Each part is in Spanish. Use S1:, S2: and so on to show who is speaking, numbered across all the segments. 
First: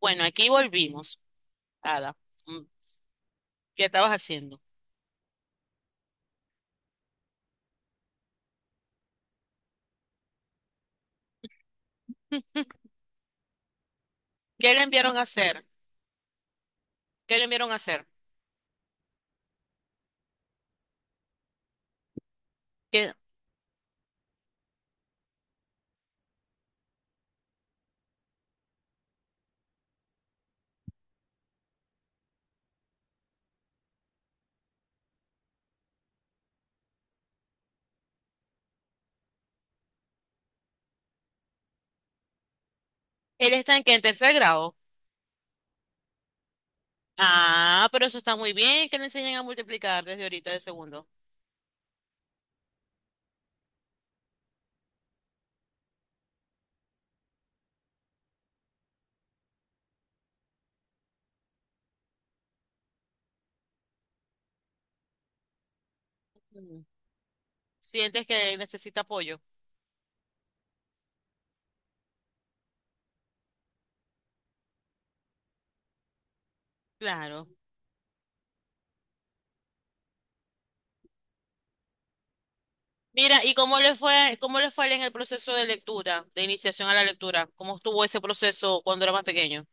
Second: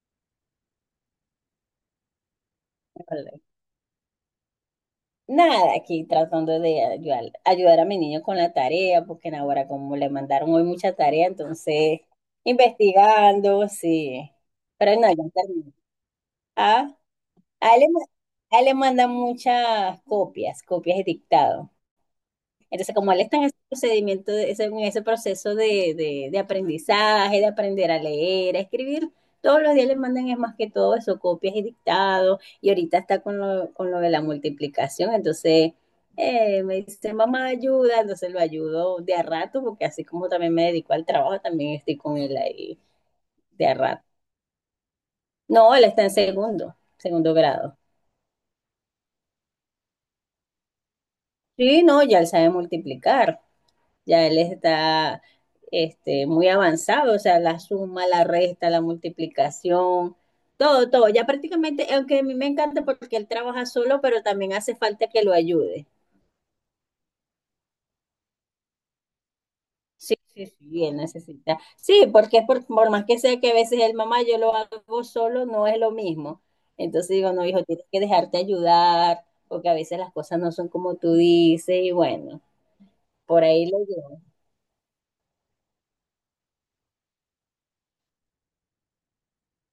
S1: Bueno, aquí volvimos, Ada. Mm,
S2: Vale.
S1: ¿qué estabas haciendo?
S2: Nada, aquí tratando de ayudar a mi niño con la tarea, porque en ahora como le mandaron hoy mucha tarea, entonces investigando, sí.
S1: ¿Qué le
S2: Pero no,
S1: enviaron a
S2: ya
S1: hacer?
S2: terminé. Ah,
S1: ¿Qué le enviaron
S2: a
S1: a
S2: él, le ma-
S1: hacer?
S2: a él le mandan muchas copias, copias de dictado. Entonces, como
S1: ¿Qué-
S2: él está en ese proceso de aprendizaje, de aprender a leer, a escribir, todos los días le mandan es más que todo eso, copias y dictados, y ahorita está con lo de la multiplicación, entonces me dice, mamá, ayuda, entonces lo ayudo de a rato, porque así como también me dedico al trabajo, también estoy con él ahí
S1: ¿Él
S2: de a
S1: está en qué? ¿En
S2: rato.
S1: tercer grado?
S2: No, él está en segundo grado.
S1: Ah, pero eso está muy bien, que le enseñen a multiplicar desde ahorita de segundo.
S2: Sí, no, ya él sabe multiplicar. Ya él está muy avanzado, o sea, la suma, la resta, la multiplicación, todo, todo. Ya prácticamente, aunque a mí me encanta porque él trabaja solo, pero también hace falta que lo ayude.
S1: Mm. ¿Sientes que necesita apoyo?
S2: Sí, sí, sí, sí, él necesita. Sí, porque es por más que sea que a veces el mamá yo lo hago solo, no es lo mismo. Entonces digo, no,
S1: Claro.
S2: hijo, tienes que dejarte ayudar, porque a veces las cosas no son como tú dices, y bueno, por
S1: Mira, ¿y
S2: ahí lo llevo.
S1: cómo le fue a él en el proceso de lectura, de iniciación a la lectura? ¿Cómo estuvo ese proceso cuando era más pequeño?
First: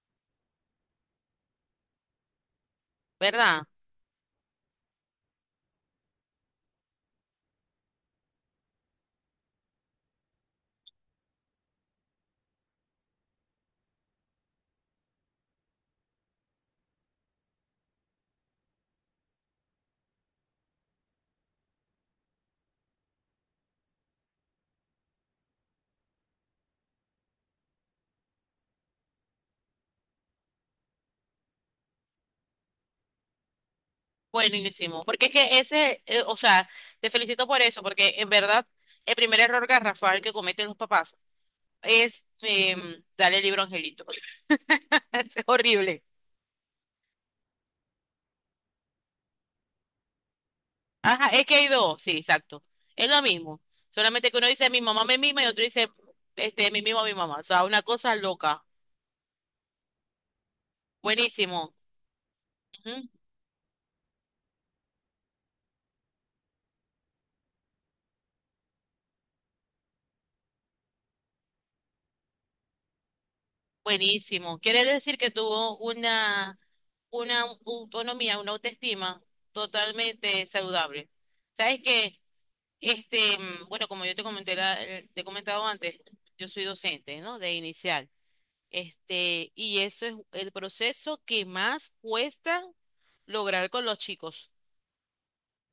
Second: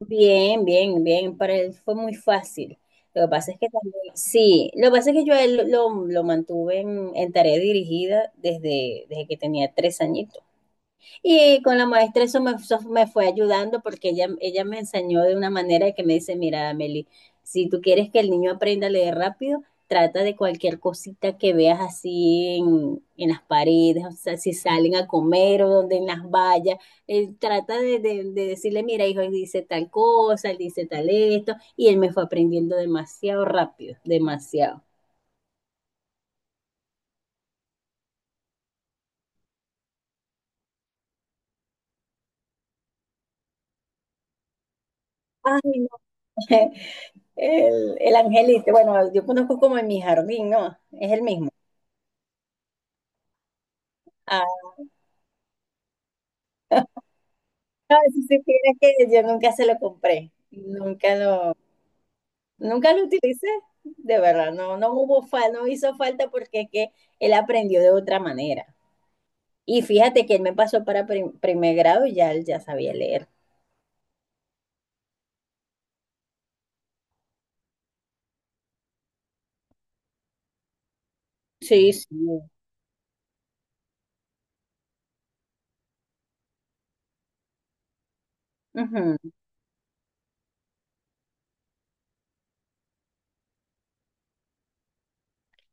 S2: Bien, bien, bien. Para él fue muy fácil. Lo que pasa es
S1: ¿Verdad?
S2: que también, sí, lo que pasa es que yo a él lo mantuve en tarea dirigida desde que tenía 3 años. Y con la maestra eso me fue ayudando porque ella me enseñó de una manera que me dice, mira, Meli, si tú quieres que el niño aprenda a leer rápido, trata de cualquier cosita que veas así en las paredes, o sea, si salen a comer o donde en las vallas, trata de decirle, mira, hijo, él dice tal cosa, él dice tal esto, y él me fue aprendiendo demasiado rápido, demasiado.
S1: Buenísimo. Porque es que ese, o sea, te felicito por eso, porque en verdad el primer error garrafal que cometen los papás. Este, dale el libro Angelito. Es
S2: Ay, no.
S1: horrible.
S2: El angelito, bueno, yo conozco como en mi jardín, ¿no? Es el
S1: Ajá, es
S2: mismo.
S1: que hay dos, sí, exacto. Es lo mismo. Solamente que uno dice mi mamá me mima y otro dice este mi mimo a mi mamá. O sea, una
S2: No,
S1: cosa
S2: si
S1: loca.
S2: supieras que yo nunca se lo compré,
S1: Buenísimo.
S2: nunca
S1: Ujú.
S2: lo utilicé, de verdad, no, no hizo falta porque es que él aprendió de otra manera. Y fíjate que él me pasó para primer grado y ya él ya sabía leer.
S1: Buenísimo. Quiere decir que tuvo una autonomía, una autoestima totalmente saludable. ¿Sabes
S2: Sí, sí.
S1: que este, bueno, como yo te comenté te he comentado antes, yo soy docente, ¿no? De inicial.
S2: Ujú.
S1: Este, y eso es el proceso que más cuesta lograr con los chicos.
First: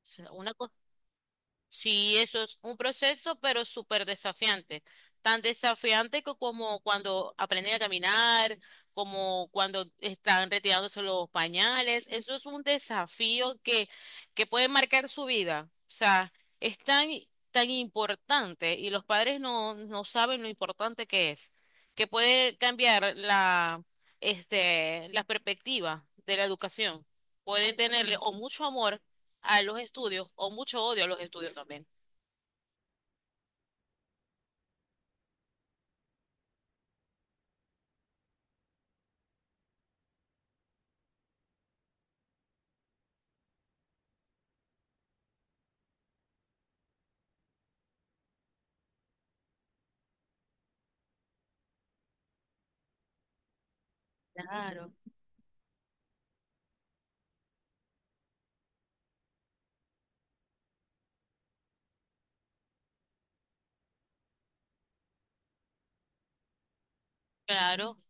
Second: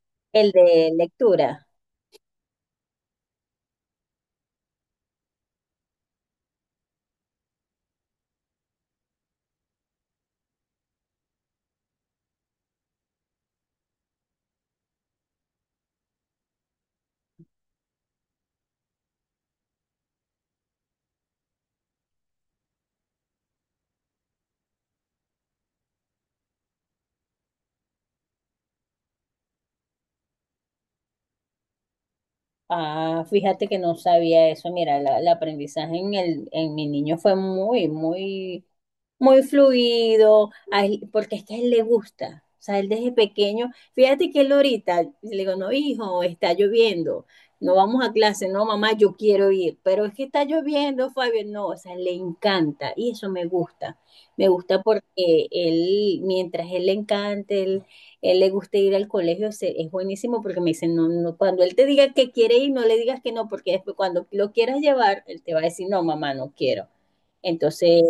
S1: O sea,
S2: El
S1: una cosa.
S2: de lectura.
S1: Sí, eso es un proceso, pero súper desafiante. Tan desafiante que como cuando aprenden a caminar, como cuando están retirándose los pañales. Eso es un desafío que puede marcar su vida. O sea, es tan, tan importante y los padres no saben lo importante que es, que puede cambiar la, este, la perspectiva de la educación. Pueden tenerle o mucho amor a los estudios o mucho odio a los estudios también.
S2: Ah, fíjate que no sabía eso. Mira, el aprendizaje en el, en mi niño fue muy, muy, muy fluido, porque es que a él le gusta. O sea, él desde pequeño, fíjate que él ahorita, le digo, no, hijo, está lloviendo, no vamos a clase, no, mamá, yo quiero ir, pero es que está lloviendo, Fabio, no, o sea, le encanta y eso me gusta. Me gusta
S1: Claro.
S2: porque él, mientras él le encante, él le guste ir al colegio, es buenísimo porque me dicen no, no, cuando él te diga que quiere ir, no le digas que no, porque después cuando lo quieras llevar, él te va a decir, no, mamá, no quiero.
S1: Claro,
S2: Entonces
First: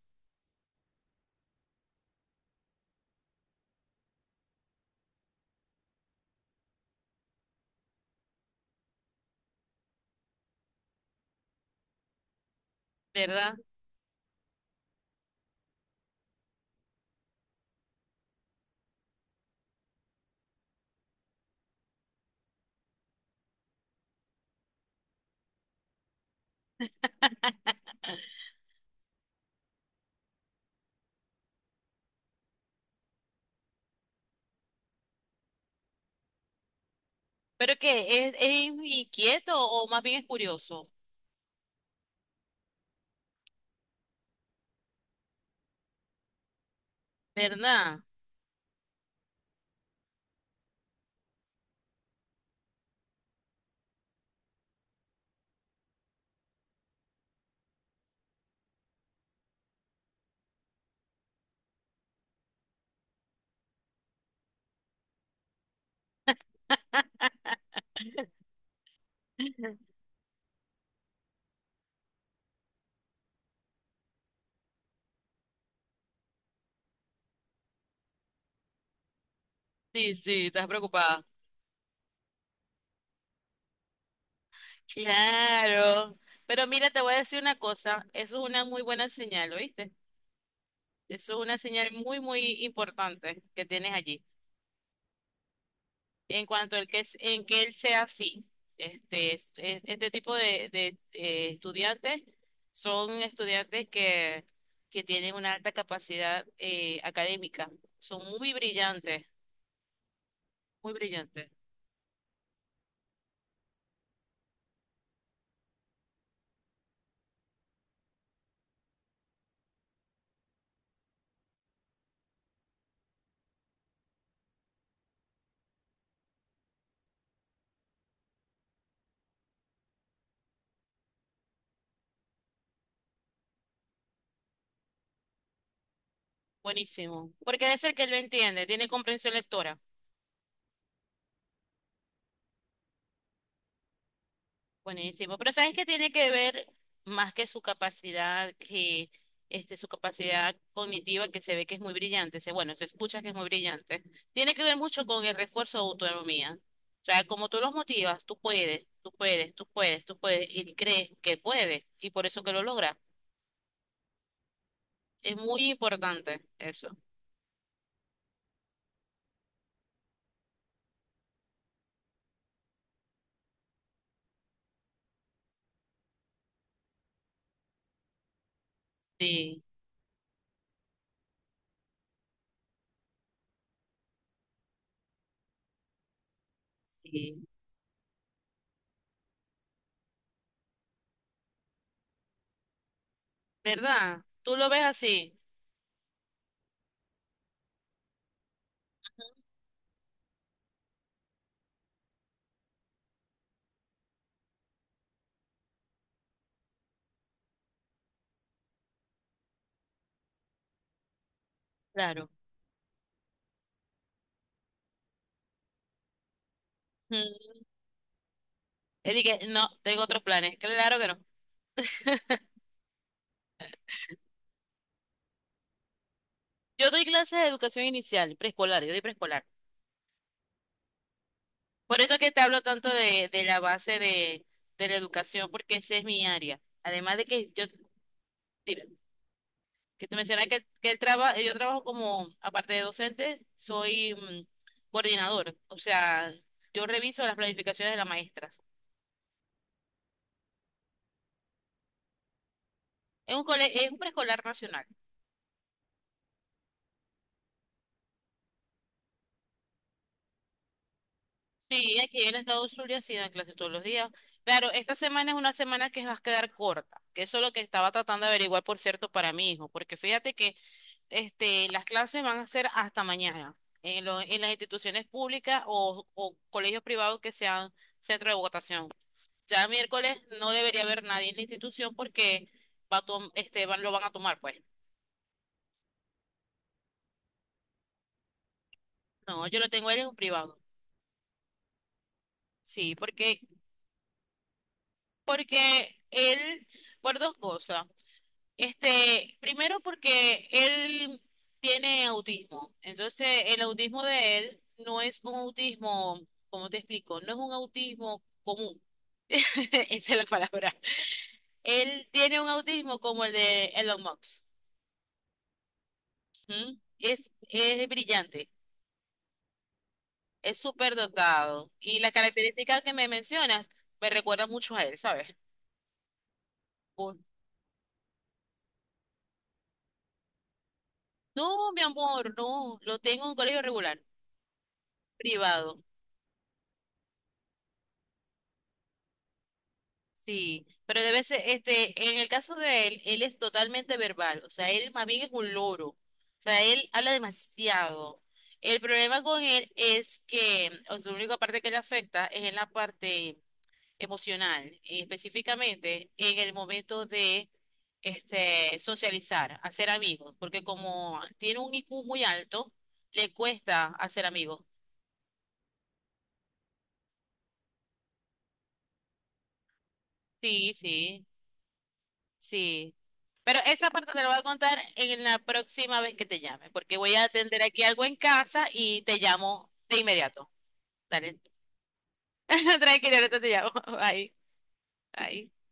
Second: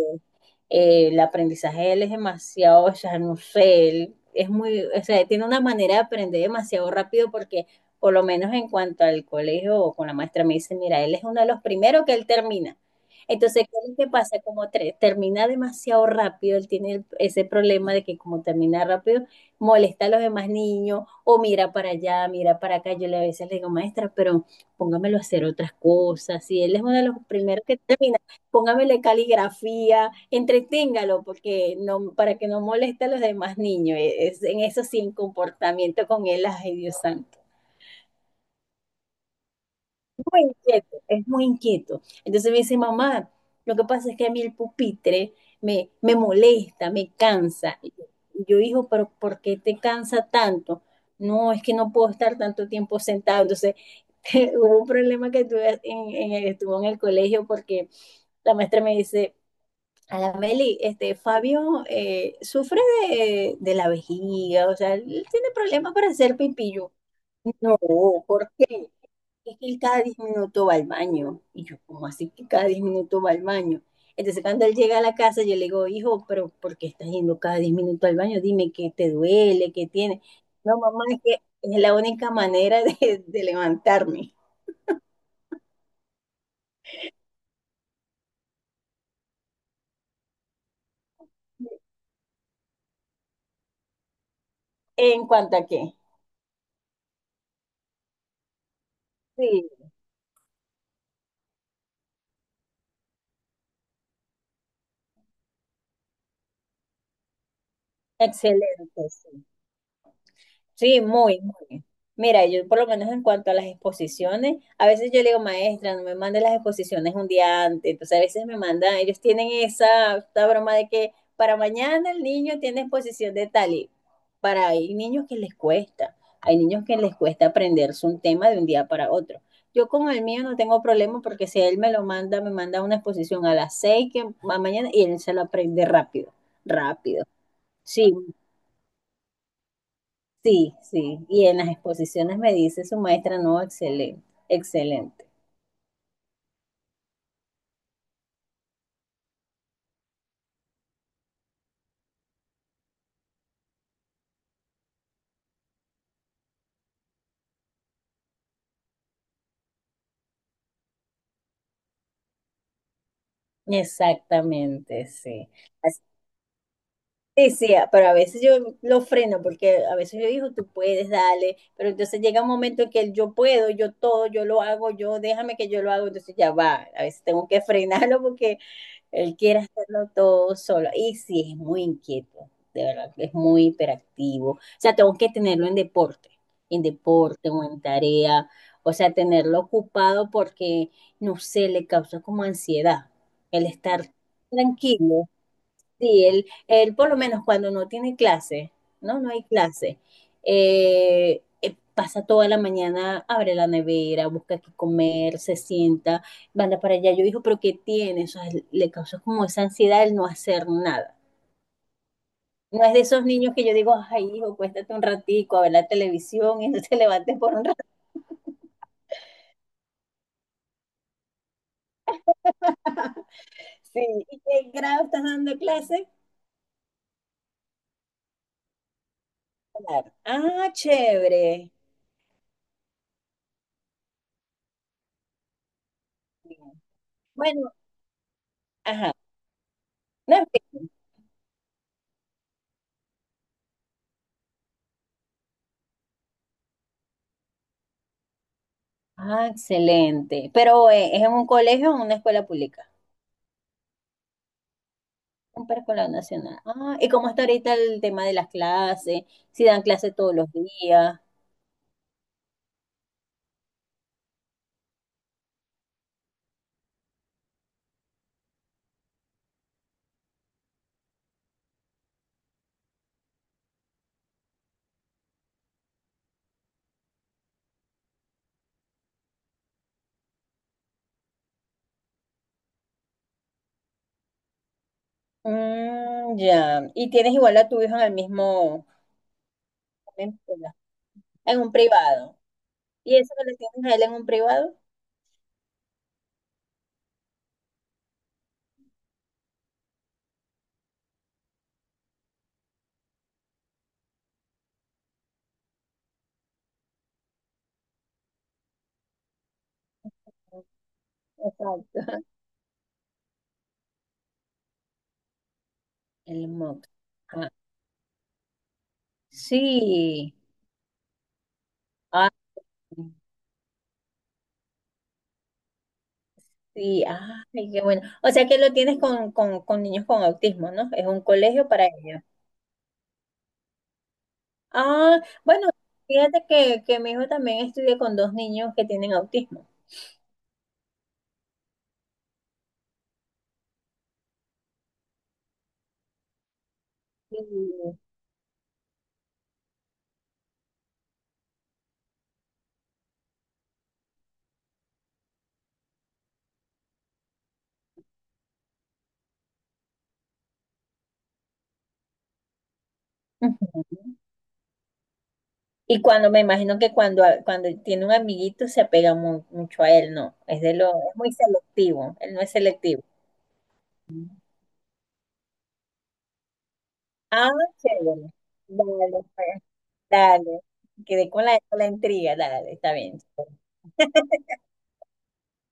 S2: el aprendizaje de él es demasiado, o sea, no sé, él es muy, o sea, tiene una manera de aprender demasiado rápido porque por lo menos en cuanto al colegio o con la maestra me dice, mira, él es uno de los primeros que él termina.
S1: ¿verdad?
S2: Entonces, ¿qué es lo que pasa? Como termina demasiado rápido, él tiene ese problema de que como termina rápido, molesta a los demás niños o mira para allá, mira para acá. Yo le a veces le digo, maestra, pero póngamelo a hacer otras cosas. Y él es uno de los primeros que termina, póngamele caligrafía, entreténgalo porque no, para que no moleste a los demás niños. Es, en eso sí, en comportamiento con él, ay Dios santo.
S1: Pero que es, ¿es inquieto o más bien es
S2: Muy
S1: curioso?
S2: inquieto, es muy inquieto. Entonces me dice, mamá, lo que pasa es que a mí el pupitre me molesta, me cansa. Y
S1: ¿Verdad?
S2: yo, hijo, pero ¿por qué te cansa tanto? No, es que no puedo estar tanto tiempo sentado. Entonces, hubo un problema que tuve estuvo en el colegio porque la maestra me dice, Meli, Fabio sufre de la vejiga, o sea, él tiene problemas para hacer pipillo. No, ¿por qué? Es que él cada 10 minutos va al baño. Y yo, ¿cómo así que cada 10 minutos va al baño? Entonces, cuando él llega a la casa, yo le digo, hijo, pero ¿por qué estás yendo cada 10 minutos al baño? Dime qué te duele, qué
S1: Sí,
S2: tiene.
S1: sí, estás
S2: No, mamá, es
S1: preocupada.
S2: que es la única manera de levantarme.
S1: Claro. Pero mira, te voy a decir una cosa, eso es una muy buena señal, ¿oíste? Eso es una señal muy, muy importante que tienes allí.
S2: ¿En cuanto a qué?
S1: En cuanto al que es, en que él sea así. Este,
S2: Sí,
S1: este tipo de, estudiantes son estudiantes que tienen una alta capacidad académica. Son muy
S2: excelente.
S1: brillantes,
S2: Sí.
S1: muy
S2: Sí, muy,
S1: brillantes.
S2: muy. Mira, yo por lo menos en cuanto a las exposiciones, a veces yo le digo, maestra, no me mande las exposiciones un día antes. Entonces a veces me mandan, ellos tienen esa, esta broma de que para mañana el niño tiene exposición de tal y para hay niños que les cuesta, hay niños que les cuesta aprenderse un tema de un día para otro. Yo con el mío no tengo problema porque si él me lo manda, me manda una exposición a las 6 mañana y él se lo aprende rápido, rápido.
S1: Buenísimo. Porque es el que
S2: Sí,
S1: lo entiende, tiene comprensión lectora.
S2: sí, sí. Y en las exposiciones me dice su maestra, no, excelente, excelente.
S1: Buenísimo, pero sabes que tiene que ver más que su capacidad, que este, su capacidad cognitiva, que se ve que es muy brillante, se, bueno, se escucha que es muy brillante. Tiene que ver mucho con el refuerzo de autonomía. O sea, como tú los motivas, tú puedes, tú puedes, tú puedes, tú puedes, y él cree que puede, y por eso que lo logra.
S2: Exactamente,
S1: Es
S2: sí.
S1: muy
S2: Así-
S1: importante eso.
S2: Sí, sí, pero a veces yo lo freno porque a veces yo digo, tú puedes, dale, pero entonces llega un momento en que el yo puedo, yo todo, yo lo hago, yo déjame que yo lo hago, entonces ya va, a veces tengo que frenarlo porque él quiere
S1: Sí,
S2: hacerlo todo solo. Y sí, es muy inquieto, de verdad, es muy hiperactivo. O sea, tengo que tenerlo en
S1: sí.
S2: deporte o en tarea. O sea, tenerlo ocupado porque, no sé, le causa como ansiedad el estar
S1: ¿Verdad? Tú lo ves
S2: tranquilo.
S1: así.
S2: Sí, él por lo menos cuando no tiene clase, ¿no? No hay clase. Pasa toda la mañana, abre la nevera, busca qué comer, se sienta, manda para allá. Yo digo, pero ¿qué tiene? O sea, le causa como esa ansiedad el no hacer nada.
S1: Claro.
S2: No es de esos niños que yo digo, ay, hijo, cuéstate un ratico a ver la televisión y no te levantes
S1: Mm.
S2: por un rato.
S1: Él dice, no, tengo otros planes. Claro que no.
S2: Sí, ¿y qué grado estás dando clase?
S1: Yo doy clases de educación inicial, preescolar, yo doy preescolar.
S2: Claro. Ah, chévere.
S1: Por eso que te hablo tanto de la base de la educación, porque esa es mi área. Además de que yo,
S2: Bueno,
S1: dime,
S2: ajá.
S1: que te
S2: No, en
S1: mencioné
S2: fin.
S1: que yo trabajo como, aparte de docente, soy coordinador. O sea, yo reviso las planificaciones de las maestras.
S2: Ah, excelente. Pero ¿es en un colegio o en una escuela pública?
S1: Es es un preescolar nacional.
S2: Un preescolar nacional. Ah, ¿y cómo está ahorita el tema de las clases? Si dan clases todos los días.
S1: Sí, aquí en el estado Zulia sí dan clases todos los días. Claro, esta semana es una semana que va a quedar corta, que eso es lo que estaba tratando de averiguar, por cierto, para mi hijo, porque fíjate que este, las clases van a ser hasta mañana en, en las instituciones públicas o colegios privados que sean centro de votación. Ya el miércoles no debería haber nadie en la institución porque este, lo van a tomar, pues.
S2: Mm, ya. Y tienes igual a tu hijo en el mismo,
S1: No, yo lo tengo a él en un
S2: en
S1: privado.
S2: un privado.
S1: Sí,
S2: ¿Y eso que le tienes a él en un privado?
S1: porque él, por dos cosas. Este, primero porque él tiene autismo. Entonces, el autismo de él no es un autismo, ¿cómo te explico? No es un autismo común. Esa es la palabra.
S2: Exacto.
S1: Él tiene un autismo como el de Elon Musk.
S2: El
S1: ¿Mm?
S2: MOOC. Ah,
S1: Es brillante,
S2: sí.
S1: es súper dotado. Y las
S2: Ah,
S1: características que me mencionas me recuerdan mucho a él, ¿sabes?
S2: sí.
S1: Por-
S2: Ay, qué bueno. O sea que lo tienes con, con niños con autismo, ¿no? Es un colegio
S1: No, mi
S2: para ellos.
S1: amor, no. Lo tengo en un colegio regular,
S2: Ah, bueno,
S1: privado.
S2: fíjate que mi hijo también estudia con dos niños que tienen autismo.
S1: Sí, pero debe ser, este, en el caso de él, él es totalmente verbal. O sea, él más bien es un loro. O sea, él habla
S2: Y,
S1: demasiado. El problema con él es que, o sea, la única parte que le afecta es en la parte emocional, y específicamente en el momento de este, socializar, hacer amigos, porque como tiene un IQ muy alto, le
S2: ujú.
S1: cuesta hacer amigos.
S2: Y cuando me imagino que cuando, cuando tiene un amiguito se apega mucho a él, no. Es
S1: Sí,
S2: es
S1: sí,
S2: muy selectivo, él no es
S1: sí.
S2: selectivo.
S1: Pero esa parte te la voy a contar en la próxima vez que te llame, porque voy a
S2: Ah,
S1: atender aquí algo en
S2: chévere.
S1: casa y te
S2: Dale, pues,
S1: llamo de inmediato.
S2: dale. Quedé
S1: Dale,
S2: con con la intriga, dale, está
S1: tranquilo,
S2: bien.
S1: ahorita te llamo. Bye, bye.